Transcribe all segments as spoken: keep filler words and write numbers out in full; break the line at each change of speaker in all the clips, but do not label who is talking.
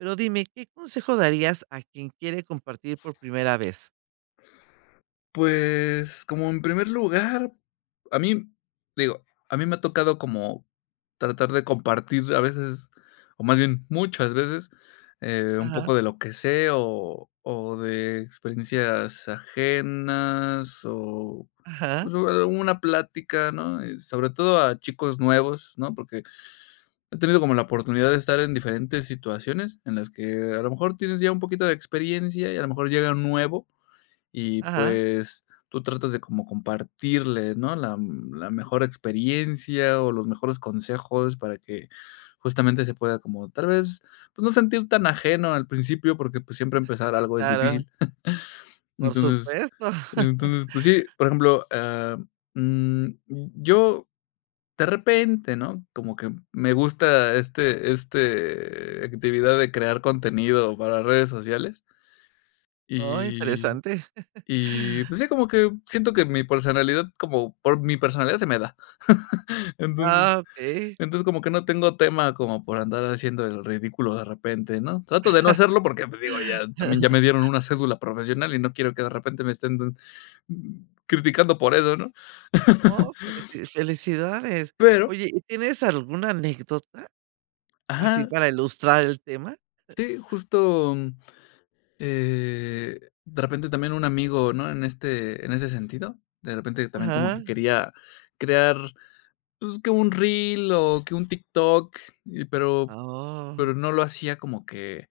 Pero, dime, ¿qué consejo darías a quien quiere compartir por primera vez?
Pues, como en primer lugar, a mí, digo, a mí me ha tocado como tratar de compartir a veces, o más bien, muchas veces, eh, un
Ajá.
poco de lo que sé, o o de experiencias ajenas, o,
Ajá.
pues, [unintelligible] una plática, ¿no?, y sobre todo a chicos nuevos, ¿no?, porque he tenido como la oportunidad de estar en diferentes situaciones en las que a lo mejor tienes ya un poquito de experiencia y a lo mejor llega un nuevo, y
Ajá.
pues, tú tratas de como compartirle, ¿no?, la la mejor experiencia o los mejores consejos para que justamente se pueda como tal vez, pues, no sentir tan ajeno al principio, porque, pues, siempre empezar
Sí,
algo es
claro.
difícil,
Por
entonces
supuesto.
entonces, pues, sí, por ejemplo, ah, mm, y yo de repente, ¿no?, como que me gusta, este este, actividad de crear contenido para redes sociales.
Oh,
Y
interesante.
y pues sí, como que siento que mi personalidad, como por mi personalidad se me da, entonces
Ah, Okey.
entonces, como que no tengo tema como por andar haciendo el ridículo de repente, ¿no?, trato de no hacerlo porque, pues digo, ya también ya me dieron una cédula profesional y no quiero que de repente me estén dan criticando por eso, ¿no?
Oh, felici felicidades,
Pero
oye, ¿y tienes alguna anécdota?, así
Ajá.
para ilustrar el tema.
Sí, justo, mm, eh, de repente también un amigo, ¿no?, en este en ese sentido, de repente también como
Ajá.
que quería crear, pues, que un reel o que un TikTok, y pero pero
Oh.
no lo hacía como que,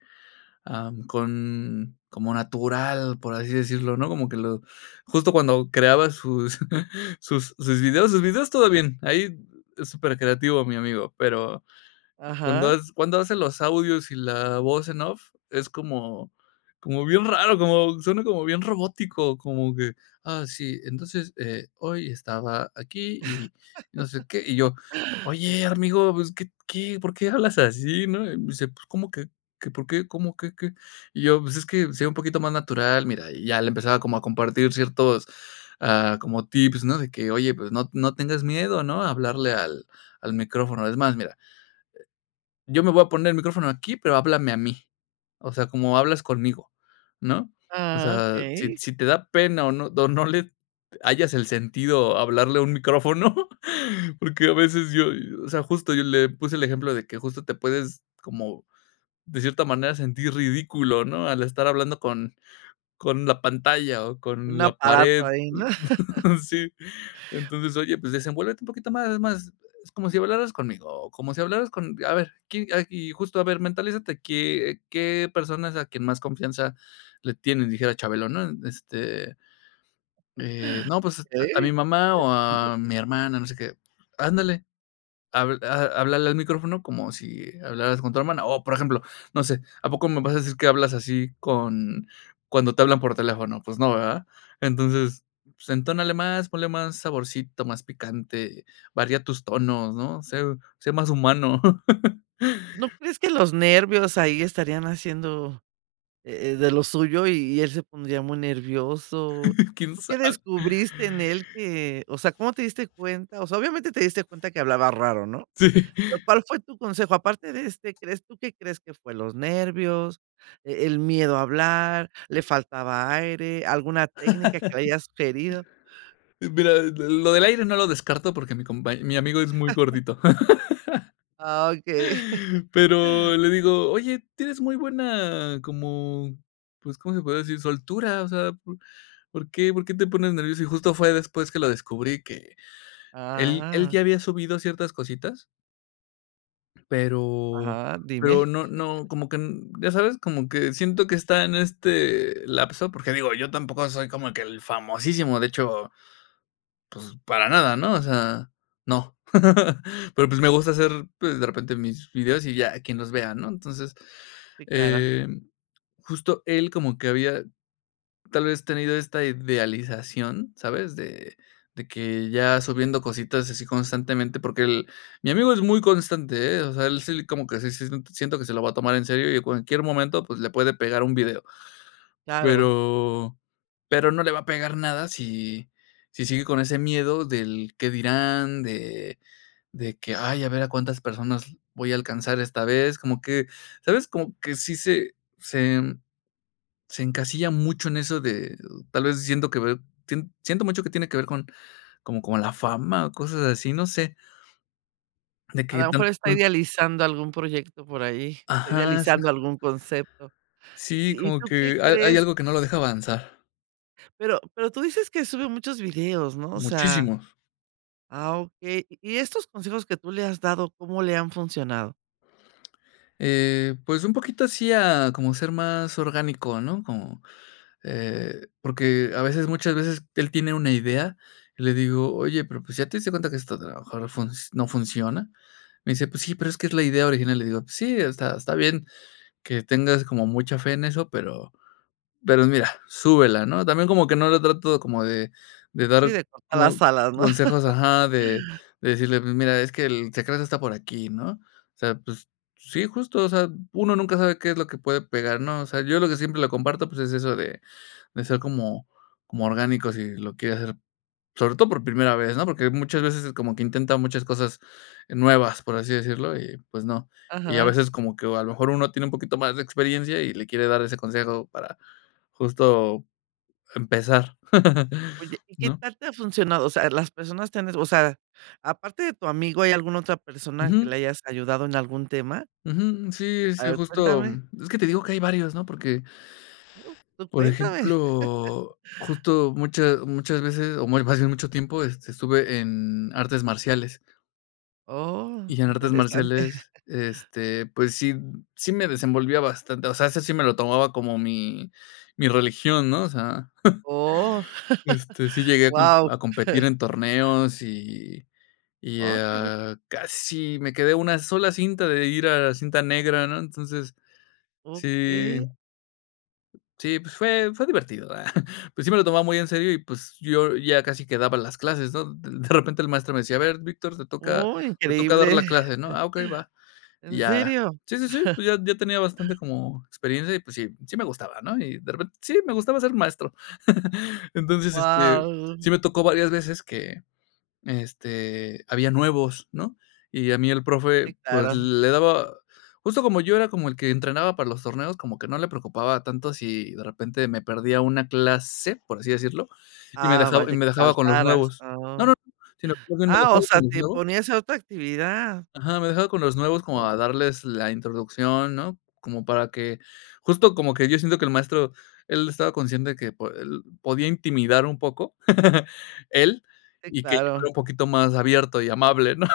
ah, con como natural, por así decirlo, ¿no?, como que lo justo cuando creaba sus sus sus videos sus videos, todo bien, ahí es súper creativo mi amigo, pero cuando
Ajá.
hac cuando hace los audios y la voz en off, es como como bien raro, como suena como bien robótico, como que: "Ah, sí, entonces, eh, hoy estaba aquí y no sé qué", y yo: "Oye, amigo, pues, ¿qué qué?, ¿por qué hablas así?", ¿no?, y me dice: "Pues, ¿cómo que que por qué?, ¿cómo qué, qué?", y yo: "Pues, es que sé un poquito más natural, mira", y ya le empezaba como a compartir ciertos, ah, como tips, ¿no?, de que: "Oye, pues, no no tengas miedo, ¿no?, a hablarle al al micrófono, es más, mira" "yo me voy a poner el micrófono aquí, pero háblame a mí, o sea, como hablas conmigo, ¿no?, o
Ah,
sea, si
okey.
si te da pena o no o no le hallas el sentido a hablarle a un micrófono", porque a veces yo, o sea, justo yo le puse el ejemplo de que justo te puedes como de cierta manera sentir ridículo, ¿no?, al estar hablando con con la pantalla o
Un
con la
aparato
pared.
ahí, ¿no?
Sí, entonces: "Oye, pues desenvuélvete un poquito más, es más, es como si hablaras conmigo, o como si hablaras con, a ver, quién, ah y justo, a ver, mentalízate, qué qué persona es a quien más confianza le tienes", dijera Chabelo, ¿no?, este "Eh, no, pues, a mi
¿Eh?
mamá o a mi hermana, no sé qué, 'ándale, habl a háblale al micrófono como si hablaras con tu hermana, o, por ejemplo, no sé, ¿a poco me vas a decir que hablas así con cuando te hablan por teléfono, pues no, ¿verdad?, entonces, pues entónale más, ponle más saborcito, más picante, varía tus tonos, ¿no?, ser sé más humano'".
¿No crees que los nervios ahí estarían haciendo, eh, de lo suyo y y él se pondría muy nervioso?,
¿Quién
¿tú qué
sabe?
descubriste en él que?, o sea, ¿cómo te diste cuenta?, o sea, obviamente te diste cuenta que hablaba raro, ¿no?,
Sí.
pero, ¿cuál fue tu consejo?, aparte de este, ¿crees tú qué crees que fue los nervios, e el miedo a hablar, le faltaba aire, alguna técnica que le hayas sugerido?
Eh, mira, l lo del aire no lo descarto porque mi compañ mi amigo es muy gordito.
Ah, okey.
Pero le digo: "Oye, tienes muy buena, como, pues, ¿cómo se podría decir?, soltura, o sea, ¿po por qué por qué te pones nervioso?", y justo fue después que lo descubrí que, él él
Ah.
ya había subido ciertas cositas. Pero
Ajá,
pero
dime.
no no, como que n ya sabes, como que siento que está en este lapso, porque digo, yo tampoco soy como que el famosísimo, de hecho, pues, para nada, ¿no?, o sea, no, pero, pues, me gusta hacer, pues, de repente mis videos y ya, quien los vea, ¿no?, entonces,
Sí, claro.
eh, justo él como que había, tal vez, tenido esta idealización, ¿sabes?, de de que ya subiendo cositas así constantemente, porque el mi amigo es muy constante, ¿eh? o sea, él sí, como que sí sí, siento que se lo va a tomar en serio, y en cualquier momento, pues, le puede pegar un video,
Claro.
pero pero no le va a pegar nada si si sigue con ese miedo del qué dirán, de de que: "Ay, a ver a cuántas personas voy a alcanzar esta vez", como que, ¿sabes?, como que sí se se en se encasilla mucho en eso de, tal vez, siento que ve, sien siento mucho que tiene que ver con como con la fama o cosas así, no sé. De
A
que
lo
tan
mejor está
tan
idealizando algún proyecto por ahí, está
Ajá,
idealizando
exacto.
algún concepto,
Sí,
¿y y
como
tú qué
que hay hay
crees?
algo que no lo deja avanzar.
Pero pero tú dices que sube muchos videos, ¿no?, o sea
Muchísimos.
ah, okey, y e estos consejos que tú le has dado, ¿cómo le han funcionado?
Eh, pues un poquito así a como ser más orgánico, ¿no?, como, eh porque a veces muchas veces él tiene una idea, y le digo: "Oye, pero, pues, ¿ya te diste cuenta que esto a lo mejor func no funciona?". Me dice: "Pues sí, pero es que es la idea original". Y le digo: "Sí, está está bien que tengas como mucha fe en eso, pero pero mira, súbela", ¿no? También como que no le trato como de de
Sí,
dar
de cortar las
co
salas, ¿no?
consejos Ajá, de de decirle: "Mi mira, es que el secreto está por aquí, ¿no?" O sea, pues, sí, justo, o sea, uno nunca sabe qué es lo que puede pegar, ¿no? O sea, yo lo que siempre le comparto, pues, es eso de de ser como como orgánico si lo quiere hacer, sobre todo por primera vez, ¿no?, porque muchas veces como que intenta muchas cosas nuevas, por así decirlo, y pues no. Y a
Ajá.
veces como que a lo mejor uno tiene un poquito más de experiencia y le quiere dar ese consejo para justo empezar,
Oye, ¿y qué
¿no?
tal te ha funcionado? O sea, las personas te han es o sea, aparte de tu amigo, ¿hay alguna otra persona que
Ujú.
le hayas ayudado en algún tema?
Ujú. Sí,
A
sí,
ver,
justo,
cuéntame.
mm, es que te digo que hay varios, ¿no? Porque
Uh, tú
por
cuéntame.
ejemplo, justo mucha muchas veces o muy fácil, mucho tiempo, este, estuve en artes marciales
Oh,
y en artes
interesante.
marciales, este, pues sí, sí me desenvolvía bastante, o sea, ese sí me lo tomaba como mi mi religión, ¿no? O sea
Oh,
este, sí llegué a com
wao.
a competir en torneos y y,
Oh, que sí.
a casi me quedé a una sola cinta de ir a la cinta negra, ¿no? Entonces, sí
Okey.
sí, pues fue fue divertido, ah, pues sí me lo tomaba muy en serio y, pues, yo ya casi que daba las clases, ¿no? D de repente el maestro me decía: "A ver, Víctor, te toca
Oh,
te toca dar
increíble.
la clase", ¿no? "Ah, ok, va." Y
¿En
ya
serio?
sí, sí, sí, pues ya ya tenía bastante como experiencia y, pues, sí, sí me gustaba, ¿no? Y de repen sí, me gustaba ser maestro. Entonces, este,
Wao.
sí me tocó varias veces que, este, había nuevos, ¿no?, y a mí el
Sí,
profe, pues,
claro.
le daba justo como yo era como el que entrenaba para los torneos, como que no le preocupaba tanto si de repente me perdía una clase, por así decirlo, y me
Ah,
dejab
vaya,
y
que
me dejaba con los
faltaras,
nuevos. No,
ah.
no, no, sino más bien que me
¡Ah, o
dejaba
sea
con los
te
nuevos.
ponía a hacer otra actividad!
Ajá, me dejaba con los nuevos como
Wao.
a darles la introducción, ¿no?, como para que justo como que yo siento que el maestro, él estaba consciente de que po él podía intimidar un poco, él,
Sí,
y que yo
claro.
era un poquito más abierto y amable, ¿no?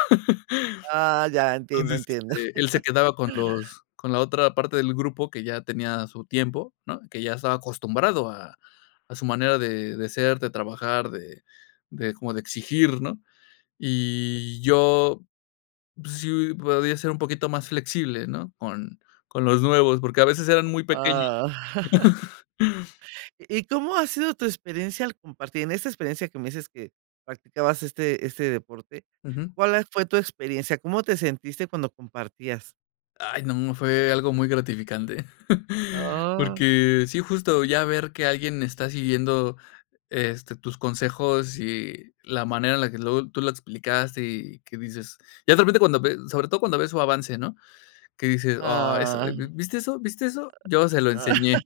Ah, ya, entiendo,
Entonces,
entiendo.
este, él se quedaba con los con la otra parte del grupo que ya tenía su tiempo, ¿no?, que ya estaba acostumbrado a a su manera de de ser, de trabajar, de de como de exigir, ¿no? Y yo, pues sí podía ser un poquito más flexible, ¿no?, con con los nuevos, porque a veces eran muy pequeños.
Ah. ¿Y cómo ha sido tu experiencia al compartir? En esta experiencia que me dices que practicabas este este deporte,
Ujú.
¿cuál a fue tu experiencia? ¿Cómo te sentiste cuando compartías?
Ay, no. Fue algo muy gratificante.
Oh.
Porque sí, justo ya ver que alguien está siguiendo, este, tus consejos y la manera en la que luego tú lo explicaste y que dices ya de repente cuando ve sobre todo cuando ves su avance, ¿no?, que dices: "Oh, eso,
Ah.
¿vi viste eso? ¿Viste eso?, yo se lo enseñé".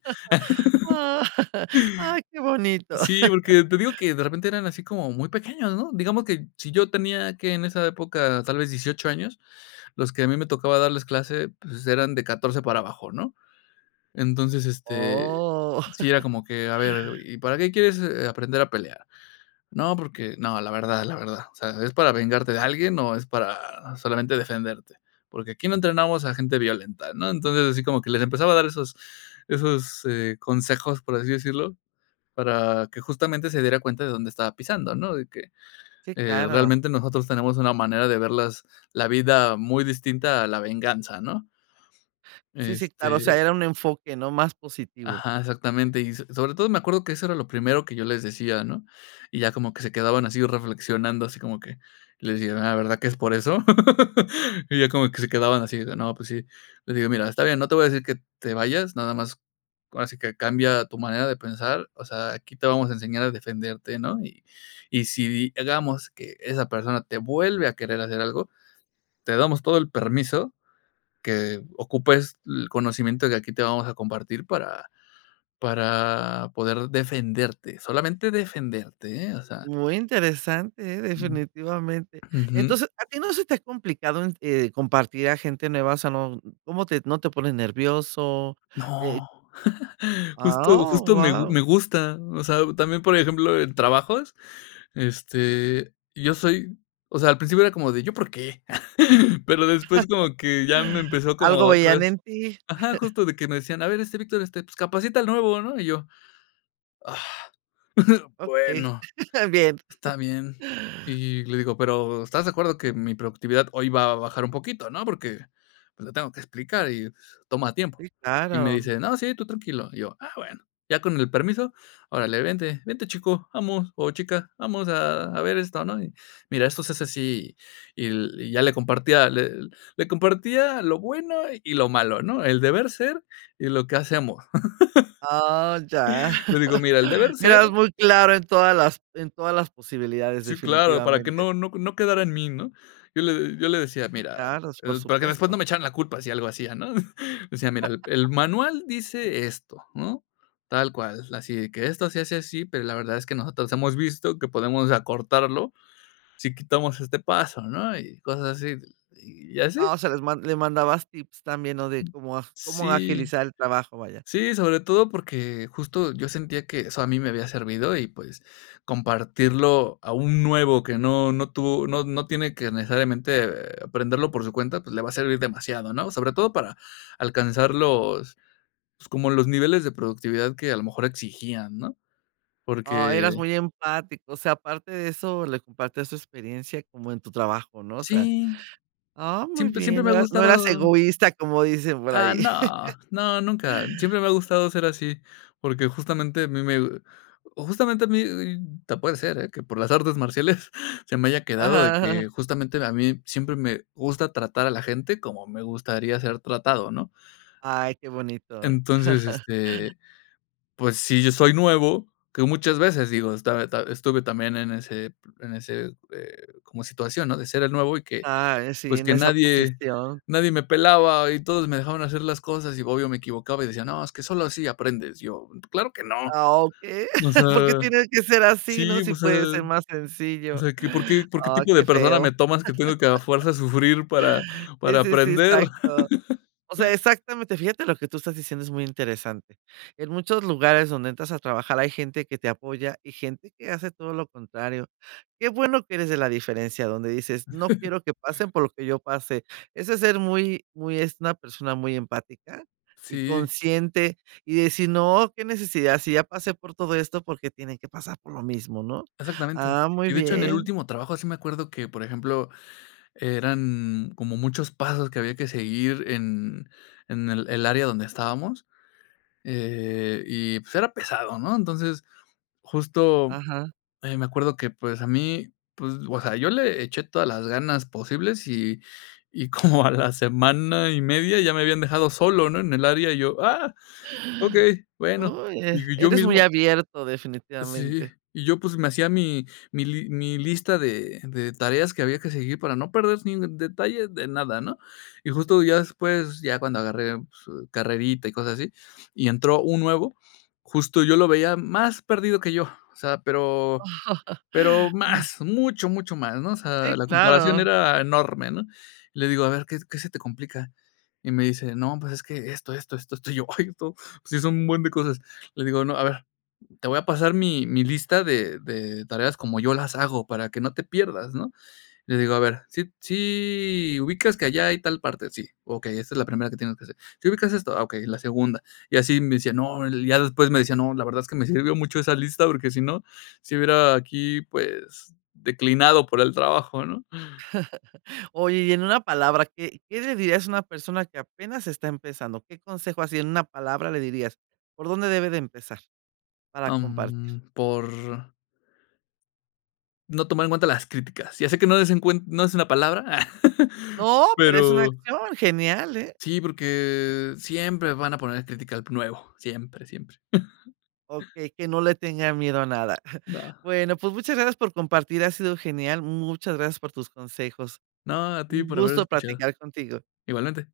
Ah, ¡ay, qué bonito!
Sí, porque te digo que de repente eran así como muy pequeños, ¿no?, digamos que si yo tenía, ¿qué?, en esa época, tal vez dieciocho años, los que a mí me tocaba darles clase, pues, eran de catorce para abajo, ¿no?, entonces, este,
Oh.
sí era como que: "A ver, '¿y para qué quieres aprender a pelear?', 'No, porque' 'No, la verdad, la verdad'. O sea, '¿es para vengarte de alguien, o es para solamente defenderte?', porque aquí no entrenamos a gente violenta", ¿no?, entonces, así como que les empezaba a dar esos esos, eh, consejos, por así decirlo, para que justamente se diera cuenta de dónde estaba pisando, ¿no?, de que,
Sí,
eh,
claro.
realmente nosotros tenemos una manera de ver las la vida muy distinta, a la venganza, ¿no?
Sí, sí, claro. O sea,
Este
era un enfoque, ¿no?, más positivo.
Ajá, exactamente. Y so sobre todo me acuerdo que eso era lo primero que yo les decía, ¿no?, y ya como que se quedaban así reflexionando, así como que, les dije: "Ah, ¿verdad que es por eso?", y ya como que se quedaban así de no, pues sí. Le digo: "Mira, está bien, no te voy a decir que te vayas, nada más, ahora sí que, cambia tu manera de pensar. O sea, aquí te vamos a enseñar a defenderte", ¿no?, y y si di hagamos que esa persona te vuelve a querer hacer algo, te damos todo el permiso que ocupes el conocimiento que aquí te vamos a compartir, para para poder defenderte. Solamente defenderte, ¿eh?, o sea.
Muy interesante, ¿eh?, definitivamente.
Ujú.
Entonces, ¿a ti no se te ha complicado en, eh, compartir a gente nueva?, o sea, no, ¿cómo te no te pones nervioso?, eh
¡No! Justo
Ah, ¡oh,
justo me
guau!
me gusta. O sea, también, por ejemplo, en trabajos, este, yo soy o sea, al principio era como de, ¿yo por qué?, pero después como que ya me empezó como
Algo
otra
veían
vez
en ti.
ajá, justo. De que me decían: "A ver, este Víctor, este, pues, capacita al nuevo", ¿no?, y yo, Ah,
Okey,
bueno,
bien.
está bien. Y le digo: "Pero, ¿estás de acuerdo que mi productividad hoy va a bajar un poquito, no?, porque, pues, le tengo que explicar y toma tiempo".
Sí,
Y me
claro.
dice: "No, sí, tú tranquilo". Y yo: "Ah, bueno". Ya con el permiso: "Órale, vente, vente, chico vamos, o chica. Vamos a a ver esto, ¿no?, y mira, esto se hace así", y y ya le compartía, le le compartía lo bueno y lo malo, ¿no?, el deber ser y lo que hace amor.
Ah, ya.
Le digo: "Mira, el deber ser"
Mira, es muy claro en todas las en todas las posibilidades,
Sí, claro. Para que
definitivamente.
no no no quedara en mí, ¿no?, yo le yo le decía:
Sí,
"Mira,
claros. Por
para que después
supuesto.
no me echaran la culpa, si algo hacía", ¿no?, decía: "Mira, el el manual dice esto, ¿no?, tal cual, así de que esto se hace así, pero la verdad es que nosotros hemos visto que podemos acortarlo, si quitamos este paso", ¿no?, y cosas así. Y así.
Ah, o sea, les mand les mandabas tips también, ¿no?, de cómo cómo
Sí.
agilizar el trabajo, vaya.
Sí, sobre todo porque justo, yo sentía que eso a mí me había servido y, pues, compartirlo a un nuevo que no no tuvo no no tiene que necesariamente, aprenderlo por su cuenta, pues, le va a servir demasiado, ¿no?, sobre todo para alcanzar los pues, como los niveles de productividad que a lo mejor exigían, ¿no?,
Ah,
porque
eras muy empático. O sea, aparte de eso le compartías tu experiencia como en tu trabajo, ¿no?, o sea,
Sí.
ah, muy
Siempre
bien,
siempre
no
me ha
eras no eras
gustado
egoísta, como dicen por
Ah,
ahí.
no. No, nunca. Siempre me ha gustado ser así, porque justamente a mí me justamente a mí te puede ser, que por las artes marciales se me haya quedado de
Ajá, ajá, ajá.
que justamente, a mí siempre me gusta tratar a la gente como me gustaría ser tratado, ¿no?
Ay, qué bonito.
Entonces, este, pues, si yo soy nuevo, que muchas veces, digo, esta esta estuve también en ese en ese, eh, como situación, ¿no?, de ser el nuevo y que,
Ah, eh, sí,
pues,
en
que
esa
nadie
posición.
nadie me pelaba. Y todos me dejaban hacer las cosas, y obvio me equivocaba, y decían: "No, es que solo así aprendes". Yo claro que no.
Ah, okey,
O sea,
¿por qué tiene que ser así, no?,
sí.
si
O sea
puede ser más
o
sencillo.
sea, que, ¿por qué por qué
Ah,
tipo de
qué
persona
feo.
me tomas que tengo que a fuerza sufrir para
Sí,
para
sí, sí,
aprender?
exacto. O sea, exactamente. Fíjate lo que tú estás diciendo es muy interesante. En muchos lugares donde entras a trabajar hay gente que te apoya y gente que hace todo lo contrario. Qué bueno que eres de la diferencia, donde dices: "No quiero que pasen por lo que yo pasé". Eso es ser muy muy es una persona muy empática y
Sí.
consciente, y decir: "No, qué necesidad, si ya pasé por todo esto, ¿por qué tienen que pasar por lo mismo?", ¿no?,
Exactamente.
ah, muy
Y de hecho, en el
bien.
último trabajo, sí me acuerdo que, por ejemplo, eran como muchos pasos que había que seguir en en el el área donde estábamos, eh, y pues, era pesado, ¿no?, entonces, justo,
Ajá.
eh, me acuerdo que, pues, a mí, pues, o sea, yo le eché todas las ganas posibles, y y como a la semana y media ya me habían dejado solo, ¿no?, en el área y yo, "Ah, okey". Bueno,
¡Uy!, eh,
y yo
eres muy
mismo
abierto,
Sí.
definitivamente.
Y yo, pues, me hacía mi mi li mi lista de de tareas que había que seguir para no perder ni detalle de nada, ¿no?, y justo ya después, ya cuando agarré, pues, carrerita y cosas así, y entró un nuevo, justo yo lo veía más perdido que yo. O sea, pero pero más, mucho, mucho más, ¿no?, o
Sí,
sea, la comparación
claro.
era enorme, ¿no?, le digo: "A ver, ¿qué qué se te complica?", y me dice: "No, pues es que esto, esto, esto, esto". Y yo, ay, esto, sí son un buen de cosas. Le digo, ¿no?: "A ver, te voy a pasar mi mi lista de de tareas como yo las hago, para que no te pierdas", ¿no? Le digo: "A ver, ¿sí sí ubicas que allá hay tal parte?", "sí". "Okey, esta es la primera que tienes que hacer". "¿Sí ubicas esto?", "ah, okey, la segunda". Y así me decía: "No" ya después me decía: "No, la verdad es que me sirvió mucho esa lista, porque si no, si hubiera aquí, pues, declinado por el trabajo", ¿no?
Oye, y en una palabra, ¿qué qué le dirías a una persona que apenas está empezando? ¿Qué consejo así, en una palabra le dirías? ¿Por dónde debe de empezar?, para
Ah,
compartir.
mm, por No tomar en cuenta las críticas. Ya sé que no des en cuenta no es una palabra,
¡No!, pero es una
pero
acción, genial, ¿eh?
Sí, porque siempre van a poner crítica al nuevo. Siempre, siempre.
Okey, que no le tenga miedo a nada.
No.
Bueno, pues, muchas gracias por compartir. Ha sido genial. Muchas gracias por tus consejos.
No, a ti
Un
por haber
gusto
escuchado.
platicar contigo.
Igualmente.